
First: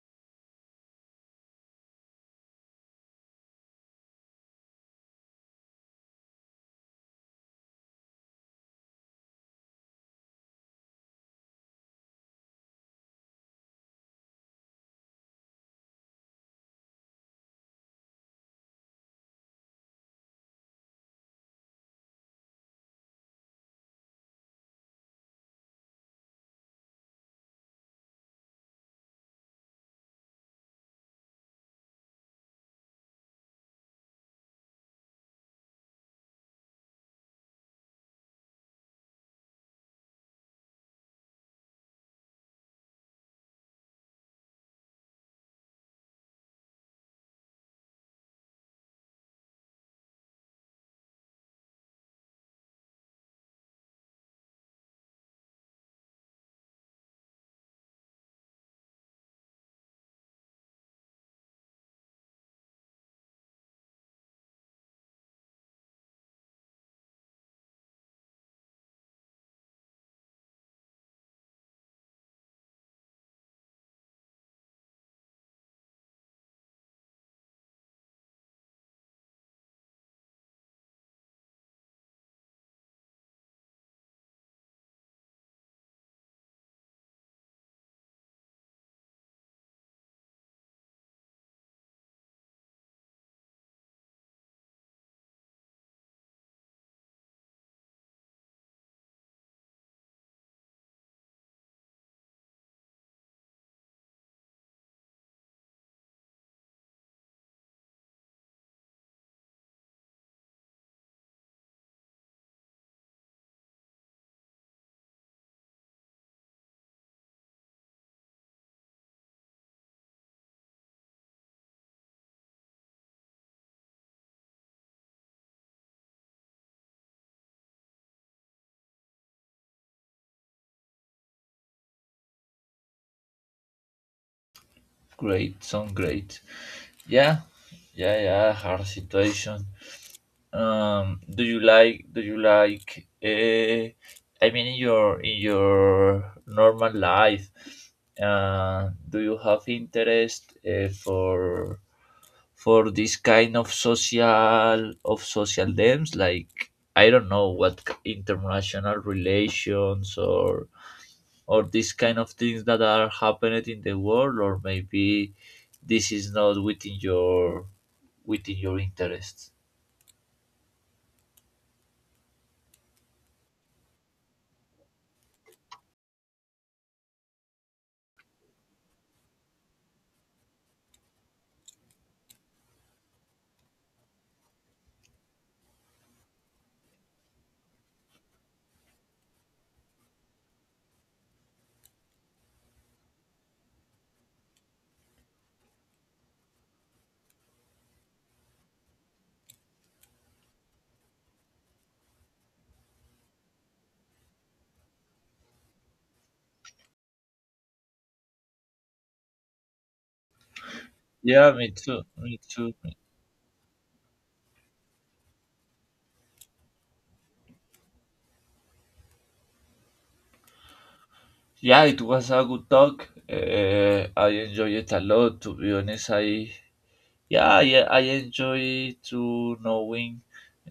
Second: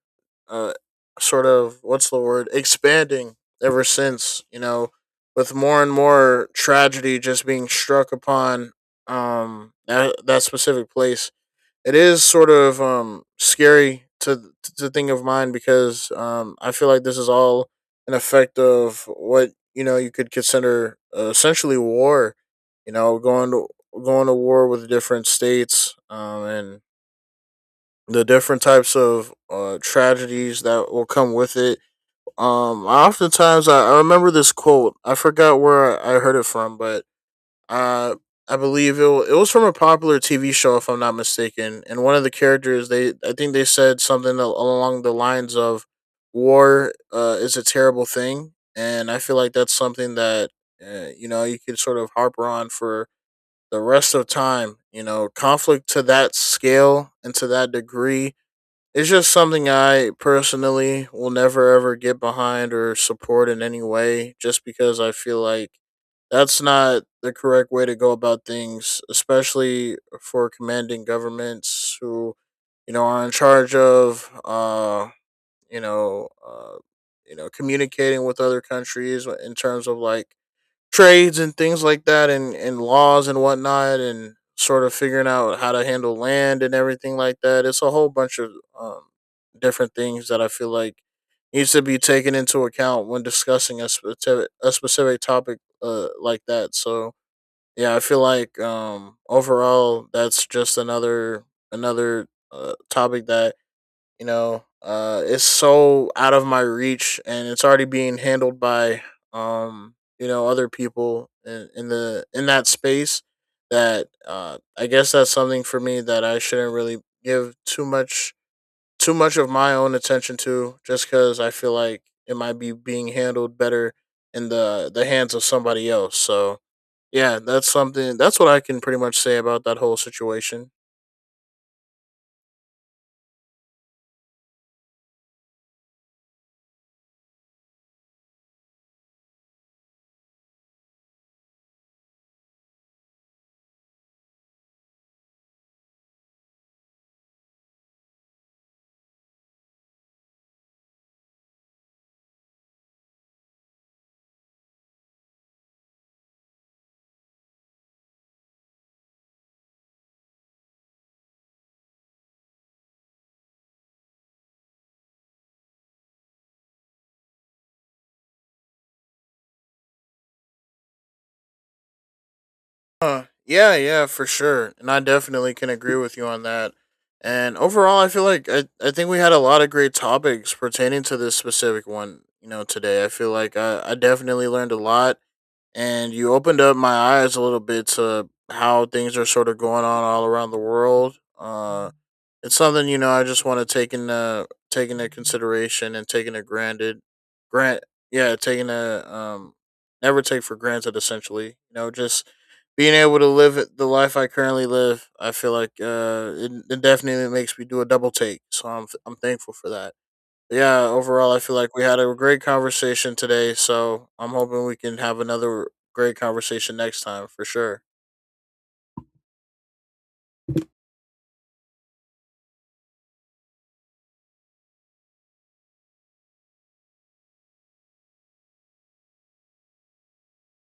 Speaker 1: uh, sort of, what's the word, expanding ever since, you know, with more and more tragedy just being struck upon, um, that specific place. It is sort of scary to think of mine, because I feel like this is all an effect of what, you know, you could consider essentially war, you know, going to war with different states, um, and the different types of tragedies that will come with it. Oftentimes I remember this quote. I forgot where I heard it from, but uh, I believe it was from a popular TV show, if I'm not mistaken. And one of the characters, they I think they said something along the lines of "war is a terrible thing," and I feel like that's something that you know, you could sort of harper on for the rest of time. You know, conflict to that scale and to that degree, it's just something I personally will never ever get behind or support in any way, just because I feel like that's not the correct way to go about things, especially for commanding governments who, you know, are in charge of, you know, uh, you know, communicating with other countries in terms of like trades and things like that, and laws and whatnot, and sort of figuring out how to handle land and everything like that. It's a whole bunch of um, different things that I feel like needs to be taken into account when discussing a a specific topic like that. So yeah, I feel like overall that's just another topic that, you know, it's so out of my reach, and it's already being handled by you know, other people in the in that space. That I guess that's something for me that I shouldn't really give too much of my own attention to, just because I feel like it might be being handled better in the hands of somebody else. So yeah, that's something. That's what I can pretty much say about that whole situation.
Speaker 2: Great, sound great. Yeah, yeah, yeah. Hard situation. Do you like? Do you like? I mean, in your normal life, do you have interest for this kind of social dams, like, I don't know what, international relations or these kind of things that are happening in the world, or maybe this is not within your within your interests?
Speaker 1: Yeah, yeah, for sure. And I definitely can agree with you on that. And overall, I feel like I think we had a lot of great topics pertaining to this specific one, you know, today. I feel like I definitely learned a lot, and you opened up my eyes a little bit to how things are sort of going on all around the world. It's something, you know. I just want to take in, take into consideration and taking it granted, grant yeah, taking a never take for granted. Essentially, you know, just being able to live the life I currently live. I feel like it definitely makes me do a double take. So I'm thankful for that. Yeah, overall, I
Speaker 2: Yeah,
Speaker 1: feel
Speaker 2: me
Speaker 1: like we had
Speaker 2: too,
Speaker 1: a
Speaker 2: me
Speaker 1: great
Speaker 2: too.
Speaker 1: conversation today. So I'm hoping we can have another great conversation next time for sure.
Speaker 2: Yeah, it was a good talk. I enjoy it a lot, to be honest. I Yeah, yeah, I enjoy to knowing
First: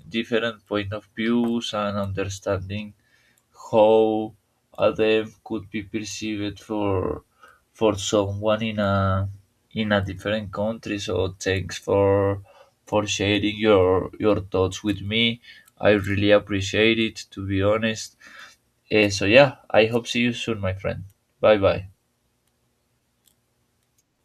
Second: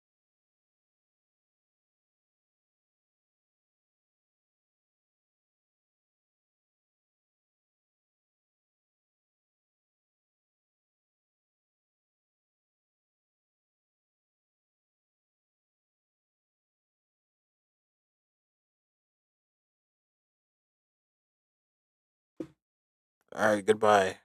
Speaker 2: different point of views and understanding how a dev could be perceived for someone in a different country. So thanks for sharing your thoughts with me. I really appreciate it, to be honest. So yeah, I hope see you soon, my friend. Bye bye.
Speaker 1: All right, goodbye.